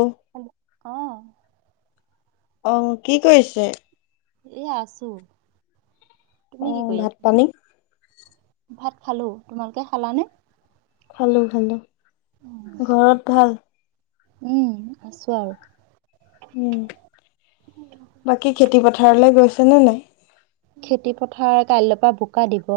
অ, হেল, অঁ। অঁ, কি কৰিছে? এ আছো, তুমি অ কি কৰি ভাত আছা? পানী ভাত খালোঁ। তোমালোকে খালানে? খালো খালো। ঘৰত ভাল? উম, আছো আৰু উম, বাকী খেতি পথাৰলে গৈছে নে নাই? খেতি পথাৰ কাইলৈ পা বোকা দিব।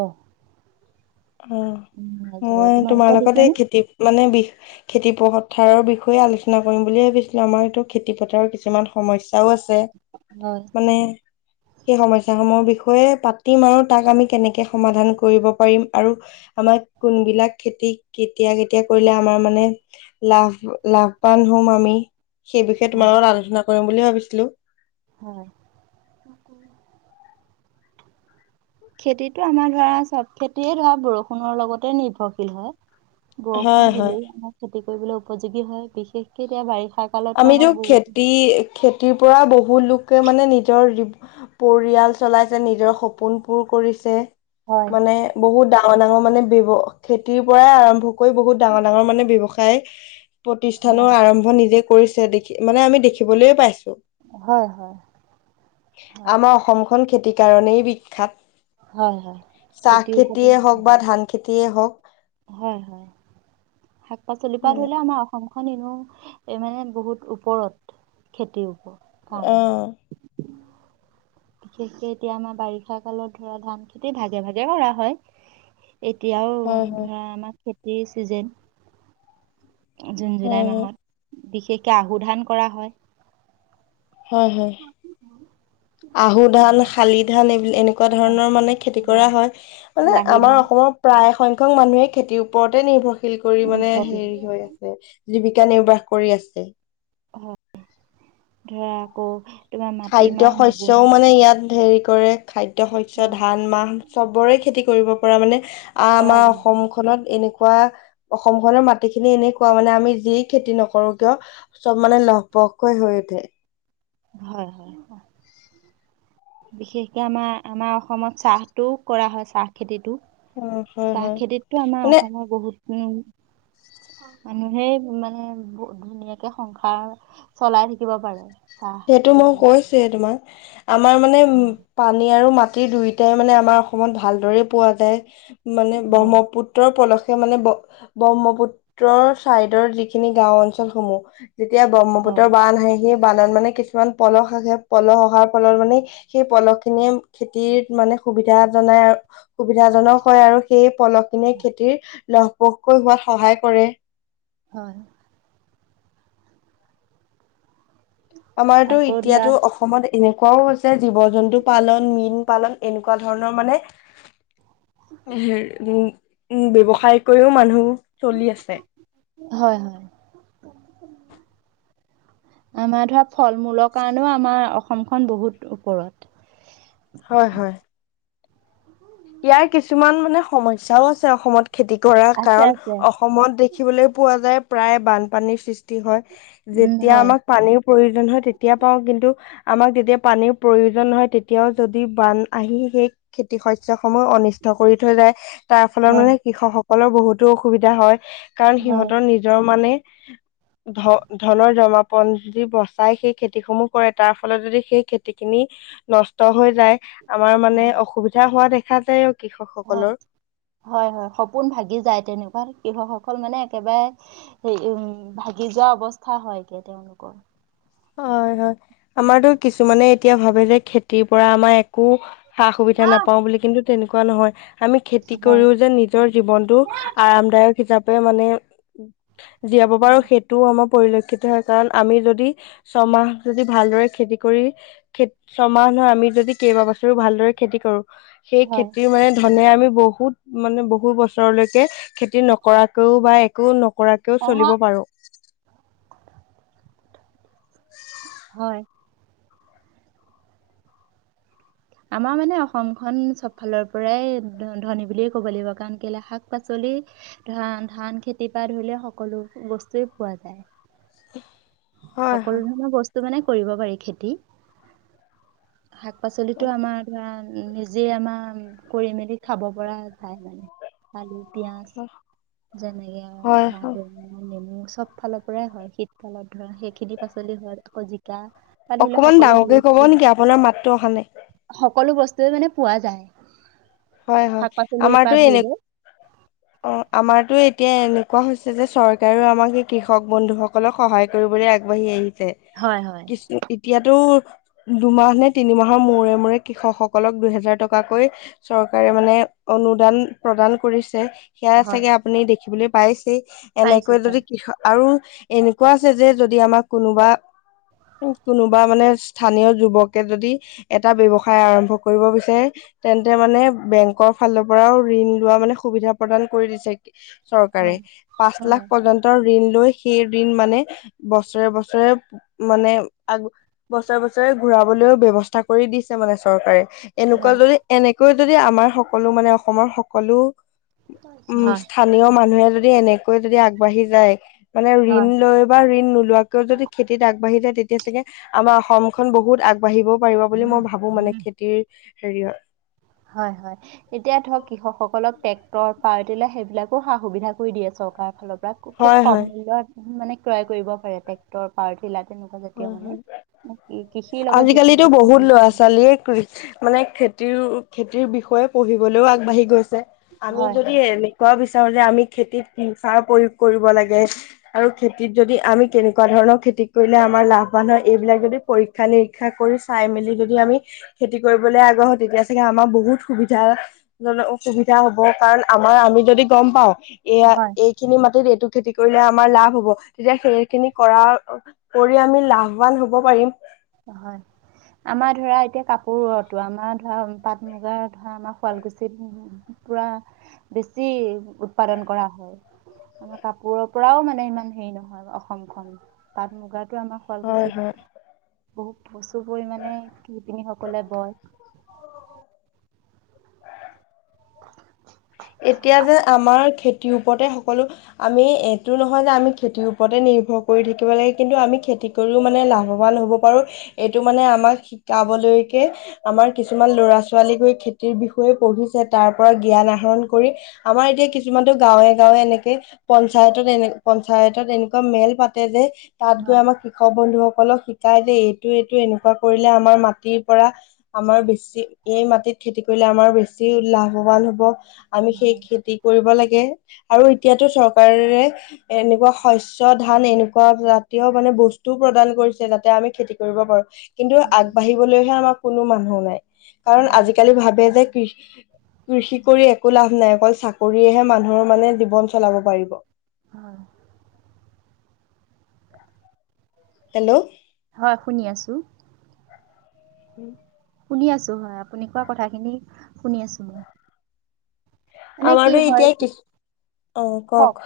অঁ, উম, মই তোমাৰ তোমালোকৰ লগত এই দিছেনে খেতি মানে বিষ খেতি পথাৰৰ বিষয়ে আলোচনা কৰিম বুলি ভাবিছিলো, আমাৰ এইটো খেতি পথাৰৰ কিছুমান সমস্যাও আছ ছে হয় মানে সেই সমস্যা সমূহৰ বিষয়ে পাতিম আৰু তাক আমি কেনেকে সমাধান কৰিব পাৰিম আৰু আমাৰ কোনবিলাক খেতি কেতিয়া কেতিয়া কৰিলে আমাৰ মানে লাভ লাভবান হ'ম আমি, সেই বিষয়ে তোমাৰ হয় লগত আলোচনা কৰিম বুলি ভাবিছিলো। হয়। খেতিটো আমাৰ ধৰা চ'ব খেতিয়ে ধৰা বৰষুণৰ লগতে নিৰ্ভৰশীল হয়। হয় বৰষুণ হয় দিলেই আমাৰ খেতি কৰিবলৈ উপযোগী হ, য় বিশেষকে এতিয়া বাৰিষা ক আমিতো খেতি খেতিৰ পৰা বহুত লোকে মানে নিজৰ পৰিয়াল চলাইছে, নিজৰ সপোন পূৰ কৰিছে। হয় মানে বহুত ডাঙৰ ডাঙৰ মানে ব্যৱ খেতিৰ পৰাই আৰম্ভ কই বহুত ডাঙৰ ডাঙৰ মানে ব্যৱসায় হয় প্ৰতিষ্ঠানৰ আৰম্ভ নিজেই কৰিছে দেখি মানে আমি দেখিবলৈয়ে পাইছো। হয় হয় আমাৰ অসম খন খেতিৰ কাৰণেই বিখ্যাত। হয় হয় চাহ খেতিৰ ওপৰতে খেতিয়ে হওঁক নিৰ্ভৰশীল বা ধান খেতিয়ে হওঁক। হয় হয়। শাক পাচলিৰ পা উম ধৰিল' আমাৰ অ সমখন এনেও মানে বহুত ওপৰত খেতিৰ ওপৰত। কাৰণে অঁ। বিশেষকে এতিয়া আমাৰ বাৰিষা কালত ধৰা ধান খেতি ভাগে ভাগে কৰা হয়। এতিয়াও হয় হয় ধৰা আমাৰ খেতিৰ ছিজেন। জুন জুলাই হয় হয় মাহত বিশেষকৈ আহু ধান কৰা হয়। হয় হয় আহু ধান, হয় শালি ধান এইবিলাক এনে এনেকুৱা ধৰণৰ মানে খেতি কৰা হয় মানে লাহি আমাৰ ধান অসমৰ প্ৰায় সংংখ্ক মানুহে খেতিৰ ওপৰতে নিৰ্ভৰশীল কৰি মানে হেৰি হৈ আছে। জীৱিকা নিৰ্বাহ কৰি আছে। হয় ধৰা আকৌ তোমাৰ খাদ্য মাটিমাহ শস্যও মগুমাহ মানে ইয়াত হেৰি কৰে খাদ্য শস্যৰ হয় ধান মাহ চবৰে খেতি কৰিব পৰা মানে আ কৰা আমাৰ যায় অসমখন অসমখনত এনেকুৱা অসম খনৰ মাটিখিনি এনেকুৱা মানে আমি যি খেতি নকৰো কিয়? চব মানে লহপহকৈ হৈ উঠে। হয়-হয় -হয়। বিশেষকে আমাৰ আমাৰ অসমত চাহটোও কৰা হয় চাহ খেতিটো। অ হয় চাহ হয় খেতিতটো আমাৰ মানে অসমৰ বহুত উম মানুহেই মানে ধুনীয়াকে সংসাৰ চলাই থাকিব পাৰে। চাহ সেইটো খেতি মই কৰি। কৈছে তোমাক আমাৰ মানে উম পানী আৰু মাটিৰ দুয়োটাই মানে আমাৰ অসমত ভালদৰে পোৱা যায় মানে হয় ব্ৰহ্মপুত্ৰ পুত্ৰৰ পলসে মানে ব্ৰহ্মপুত্ৰৰ চাইডৰ যিখিনি গাও অঞ্চলসমূহ যেতিয়া হয় ব্ৰহ্মপুত্ৰৰ বান আহে সেই বানত মানে কিছুমান পলস আহে পলহ অহাৰ ফলত মানে সেই পলহ খিনিয়ে খেতিত মানে সুবিধা জনাই আৰু সুবিধাজনক হয় আৰু সেই পলহ খিনি খেতিৰ লহপহকৈ হোৱাত সহায় কৰে। হয়-হয় আমাৰতো আকৌ ধৰা এতিয়াতো অসমত এনেকুৱাও হৈছে জীৱ জন্তু পালন মীন পালন এনেকুৱা ধৰণৰ মানে হেই উম উম ব্যৱসায় কৰিও মানুহ চলি আছে। হয় হয়। আমাৰ ধৰা ফল মূলৰ কাৰণেও আমাৰ অসমখন বহুত ওপৰত। হয় হয়। [inaudible] ইয়াৰ কিছুমান মানে সমস্যাও আছে অসমত খেতি কৰাৰ আছে কাৰণ আছে অসমৰ সমত দেখিবলৈ পোৱা যায় প্ৰায় বানপানীৰ সৃষ্টি হয় উম যেতিয়া হয় আমাক পানীৰ প্ৰয়োজন হয় তেতিয়া পাওঁ কিন্ত আমাক যেতিয়া পানীৰ প্ৰয়োজন হয় তেতিয়াও যদি বান আহি সেই খেতি শস্যৰ সমূহ অনিষ্ট কৰি থৈ যায় তাৰ ফলত হয় মানে কৃষকসকলৰ বহুতো অসুবিধা হয়। কাৰণ হয় সিহঁতৰ নিজৰ মানে ধন ধনৰ জমাপন যি বচাই সেই খেতিসমূহ কৰে, তাৰ ফলত যদি সেই খেতি খিনি নষ্ট হৈ যায়, আমাৰ মানে হয় অসুবিধা হোৱা দেখা যায় আৰু কৃষকসকলৰ। হয় হয় সপোন ভাগি যায় তেনেকুৱাত কৃষকসকল মানে একেবাৰে হে উম ভাগি যোৱা অৱস্থা হয়গে তেওঁলোকৰ। হয় হয় আমাৰতো কিছুমানে এতিয়া ভাৱে যে খেতিৰ পৰা আমাৰ একো সা-সুবিধা হয় নাপাওঁ বুলি কিন্তু তেনেকুৱা নহয়। আমি খেতি কৰিও যে নিজৰ জীৱনতটো আৰামদায়ক হিচাপে মানে জীয়াব পাৰো সেইটোও আমাৰ পৰিলক্ষিত হয় কাৰণ আমি যদি ছমাহ যদি ভালদৰে খেতি কৰি হে হে খেত ছমাহ নহয় আমি যদি কেইবা বছৰো ভালদৰে খেতি কৰো, সেই হয় খেতিৰ মানে মানে আমি বহুত মানে বহু বছৰলৈকে খেতি নকৰাকৈও বা একো ন কৰাতকৈও হয় চলিব পাৰো। হয়। আমাৰ মানে অসমখন চবফালৰ পৰাই ধ ধনী বুলিয়েই ক'ব লাগিব কাৰণ কেলে শাক-পাচলি এ হে ধান ধান খেতিৰ পৰা ধৰিলে সকলো বস্তুৱে পোৱা যায়। উমহ। হে আ, সকলো ধৰণৰ বস্তু মানে কৰিব পাৰি খেতি। শাক-পাচলিটো আমাৰ যাম, নিজেই আমাৰ কৰি মেলি খাব পৰা ঠাই লাগে। আলু পিঁয়াজ যেনেকে আৰু হয় হয় ভাত নেম নেমু চব ফালৰ পৰাই হয় শীতকালত ধৰা সেইখিনি পাচলি হয় আকৌ জিকা। বা ধৰি লওক অকমান সকলো ডাঙৰকৈ ক'ব বস্তু নেকি আপোনাৰ মাততো অহা নাই। সকলো বস্তুৱেই মানে পোৱা যায়। হয় হয়, শাক পাচলিৰ পৰা আমাৰতো ধৰি এনে লৈ অ' আমাৰটো এতিয়া এনেকুৱা হৈছে যে চৰকাৰেও আমাৰ সেই কৃষক বন্ধু সক সকলোৱে সহায় কৰিবলৈ আগবাঢ়ি আহিছে। হয় হয় হয়। দিছনো এতিয়া তোৰ দুমাহ নে তিনিমাহৰ মূৰে-মূৰে কৃষক সকলক দুইহেজাৰ টকাকৈ হে এ চৰকাৰে মানে অনুদান প্ৰদান কৰিছে, সেয়া হয় চাগে আ আপুনি দেখিবলৈ পাইছেই ই ই ই পাইছো এনেকৈ যদি পাইছো কৃষ আৰু এনেকুৱা আছে যে যদি আমাক কোনোবা উম, কোনোবা মানে স্থানীয় যুৱকে যদি হে হে ঠি এটা ব্যৱসায় আৰম্ভ কৰিব বিচাৰে এ এ তেন্ত এতিয়া মানে বেংকৰ ফালৰ পৰাও ঋণ লোৱা মানে সুবিধা প্ৰদান কৰি দিছে। এ ই ই আ, চৰকাৰে হয় এ এ পাঁচ লাখ হয় পৰ্যন্ত তোৰ ঋণ লৈ সেই ঋণ মানে হে এ এ বছৰে বছৰে মানে আগ বছৰে বছৰে ঘূৰাবলৈও ব্যৱস্থা কৰি দিছে মানে চৰকাৰে। হে হে এনেকুৱা হয় যদি এনেকৈ যদি আমাৰ সকলো মানে অসমৰ সকলো উম উ, হয় স্থানীয় মানুহে যদি এনেকৈ যদি আগবাঢ়ি যায় হে এ এ মানে হয় ঋণ লৈ বা ঋণ নোলোৱাকৈও যদি খেতিত আগবাঢ়ি যায় তেতিয়া চাগে ই ই আ আমাৰ অসমখন বহুত আগ বাঢ়িবও পাৰিব বুলি মই ভাবো মানে খেতিৰ এ এ এ হেৰিয়ৰ। হয় হয়। এতিয়া ধৰক কৃষকসকলক ট্ৰেক্টৰ, পাৱাৰ টিলাৰ সেইবিলাকৰো সা-সুবিধা কৰি দিয়ে চৰকাৰৰ ফালৰ প্ৰায় খু খুব হয় হয় কম মূল্যত মানে ক্ৰয় কৰিব পাৰে ট্ৰেক্টৰ পাৱাৰটিলা তেনেকুৱা জাতীয় হয় হয় মানে কৃষিৰ লগত যিখিনি বস্তু জৰিত হৈ লেট কৰিছে! ই ই হে মানে খেতিৰও খেতিৰ বিষয়ে পঢ়িবলৈও আগবাঢ়ি গৈছে আমি হয় যদি এনে কব বিচাৰো যে আমি খেতিত উম সাৰ প্ৰয়োগ কৰিব লাগে। আৰু খেতিত যদি আমি কেনেকুৱা ধৰণৰ খেতি কৰি মানে আমাৰ লাভৱান হয় এইবিলাক যদি পৰীক্ষা-নিৰীক্ষা কৰি চাই মেলি যদি আমি- খেতি কৰিবলৈ আগ্ৰহ তেতিয়া চাগে আমাৰ বহুত সুবিধা- ধৰিলও অসুবিধা হব কাৰণ আমাৰ আমি যদি গম পাওঁ। এইয়া হয় এই খিনি মাটিত এইটো খেতি কৰিলে আমাৰ লাভ হব তেতিয়া সেইখিনি কৰা কৰি আমি লাভৱান হব পাৰিম। হয়। আমাৰ ধৰা এতিয়া কাপোৰটো আমাৰ ধৰা পাট মুগাৰ ধৰা আমাৰ শুৱালকুছিত পুৰা বেছি উৎপাদন কৰা হয়। আমাৰ কাপোৰৰ পৰাও মানে ইমান হেৰি নহয় অসমখন পাত মুগাটো আমাৰ হয় হয় শুৱালকুছিত বহুত প্ৰচুৰ পৰিমাণে শিপিনীসকলে বয়। [inaudible] এতিয়া যে আমাৰ খে তিৰ ওপৰতে সকলো। আমি এইটো নহয় যে আমি খেতিৰ ওপৰতে নিৰ্ভৰ কৰি থাকিব লাগে কিন্তু আমি খেতি কৰিও মানে লাভৱান হ'ব পাৰোঁ এইটো মানে আমাক শিকাবলৈকে আমাৰ কিছুমান ল'ৰা ছোৱালী গৈ খেতিৰ বিষয়ে পঢ়িছে তাৰপৰা জ্ঞান আহৰণ কৰি আমাৰ এতিয়া কিছুমানটো গাঁৱে গাঁৱে এনেকে পঞ্চায়তত এনে পঞ্চায়তত এনেকুৱা মেল পাতে যে তাত গৈ হয় আমাক শ বন্ধুসকলক শিকাই যে এইটো এইটো এনেকুৱা কৰিলে আমাৰ মাটিৰ পৰা আমাৰ বেছি এই মাটিত খেতি কৰিলে আমাৰ বেছি লাভৱান হব। আমি সেই খেতি কৰিব লাগে আৰু এতিয়াতো চৰকাৰে এনেকুৱা শস্য ধান এনেকুৱা জাতীয় মানে বস্তুও প্ৰদান কৰিছে যাতে আমি খেতি কৰিব পাৰো। কিন্তু হয় আগবাঢ়িবলৈহে আমাৰ কোনো মানুহ নাই কাৰণ হয় আজিকালি ভাবে যে কৃ কৃষি কৰি একো লাভ নাই অকল চাকৰিয়েহে মানুহৰ মানে জীৱন চলাব পাৰিব। হয়। হেল্ল'! হয় শুনি আছো। [inaudible] শুনি আছো হয় আপুনি কোৱা কথাখিনি শুনি আছো মই। এনে কি আমাৰো হয়, এতিয়া কি কওক।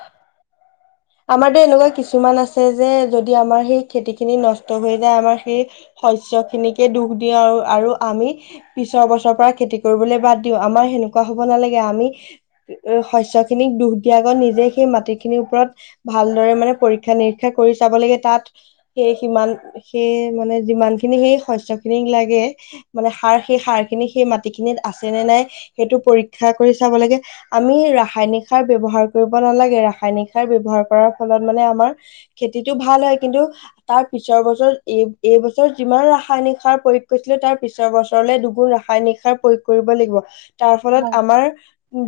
আমাৰতো এনেকুৱা কিছুমান আছে যে যদি আমাৰ সেই খেতি খিনি নষ্ট হৈ যায় আমাৰ সেই শস্য খিনিকে দুখ দিওঁ আৰু, আৰু আমি পিছৰ বছৰৰ পৰা খেতি কৰিবলৈ বাদ দিও আমাৰ সেনেকুৱা হব নালাগে আমি শস্য খিনিক দোখ দিয়া আগত নিজে সেই মাটিখিনিৰ ওপৰত ভালদৰে মানে পৰীক্ষা নিৰীক্ষা কৰি চাব লাগে তাত সেই সিমান সেই মানে যিমানখিনি সেই শস্য খিনিক লাগে মানে সাৰ সেই সাৰ খিনি সেই মাটিখিনিত আছে নে নাই সেইটো পৰীক্ষা কৰি চাব লাগে। আমি ৰাসায়নিক সাৰ ব্যৱহাৰ কৰিব নালাগে ৰাসায়নিক সাৰ ব্যৱহাৰ কৰাৰ ফলত মানে আমাৰ খেতিটো ভাল হয় কিন্তু তাৰপিছৰ বছৰত এই এই বছৰত যিমান ৰাসায়নিক সাৰ প্ৰয়োগ কৰিছিলে তাৰ পিছৰ বছৰলৈ দুগুন ৰা সায়নিক সাৰ প্ৰয়োগ কৰিব লাগিব তাৰ ফলত হয় আমাৰ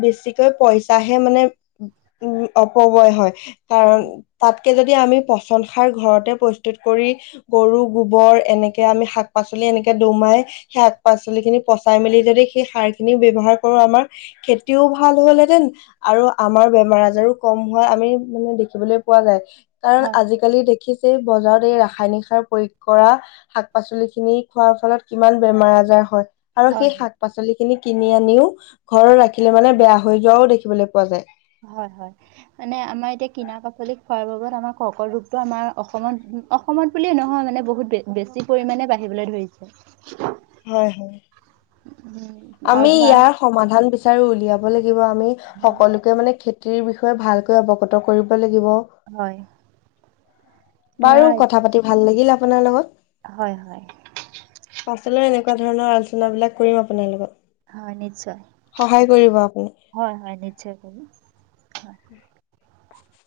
বেছিকৈ পইচাহে মানে উম অপবয় হয় কাৰণ, তাতকৈ যদি আমি পচন সাৰ ঘৰতে প্ৰস্তুত কৰি গৰু গোবৰ এনেকে আমি শাক পাচলি এনেকে দুনাই সেই শাক পাচলি খিনি পচাই মেলি যদি সেই সাৰ খিনি ব্যৱহাৰ কৰো আমাৰ খেতিও ভাল হ'লহেতেন আৰু আমাৰ বেমাৰ আজাৰো কম হোৱা আমি মানে দেখিবলৈ পোৱা যায় কাৰণ হয় আজি কালি দেখিছে বজাৰত এই ৰাসায়নিক সাৰ প্ৰয়োগ কৰা। শাক - পাচলিখিনি খোৱাৰ ফলত কিমান বেমাৰ - আজাৰ হয়। আৰু হয় সেই শাক পাচলিখিনি কিনি আনিও ঘৰত ৰাখিলে মানে বেয়া হৈ যোৱাও দেখিবলৈ পোৱা যায়। হয় হয় মানে আমাৰ এতিয়া কিনা পাচলি খোৱাৰ [unintelligible] আমাৰ কৰ্কৰ ৰোগটো আমাৰ অসমত অসমত বুলিয়ে নহয় মানে বহুত বে বেছি পৰিমাণে বাঢ়িবলৈ ধৰিছে। হে হে। উম। আৰু আমি ধৰা ইয়াৰ সমাধান বিচাৰি উলিয়াব লাগিব, আমি হয় সকলোকে মানে খে তিৰ বিষয়ে ভালকৈ অৱগত কৰিব লাগিব। হয়। বাৰু ধৰা কথা পাতি ভাল লাগিল আপোনাৰ লগত। হয় হয়। পাছলৈও এনেকুৱা ধৰণৰ আলোচনাবিলাক কৰিম আপোনাৰ লগত। হয় নিশ্চয়, সহায় কৰিব আপুনি। হয় হয় নিশ্চয় কৰিম। উহ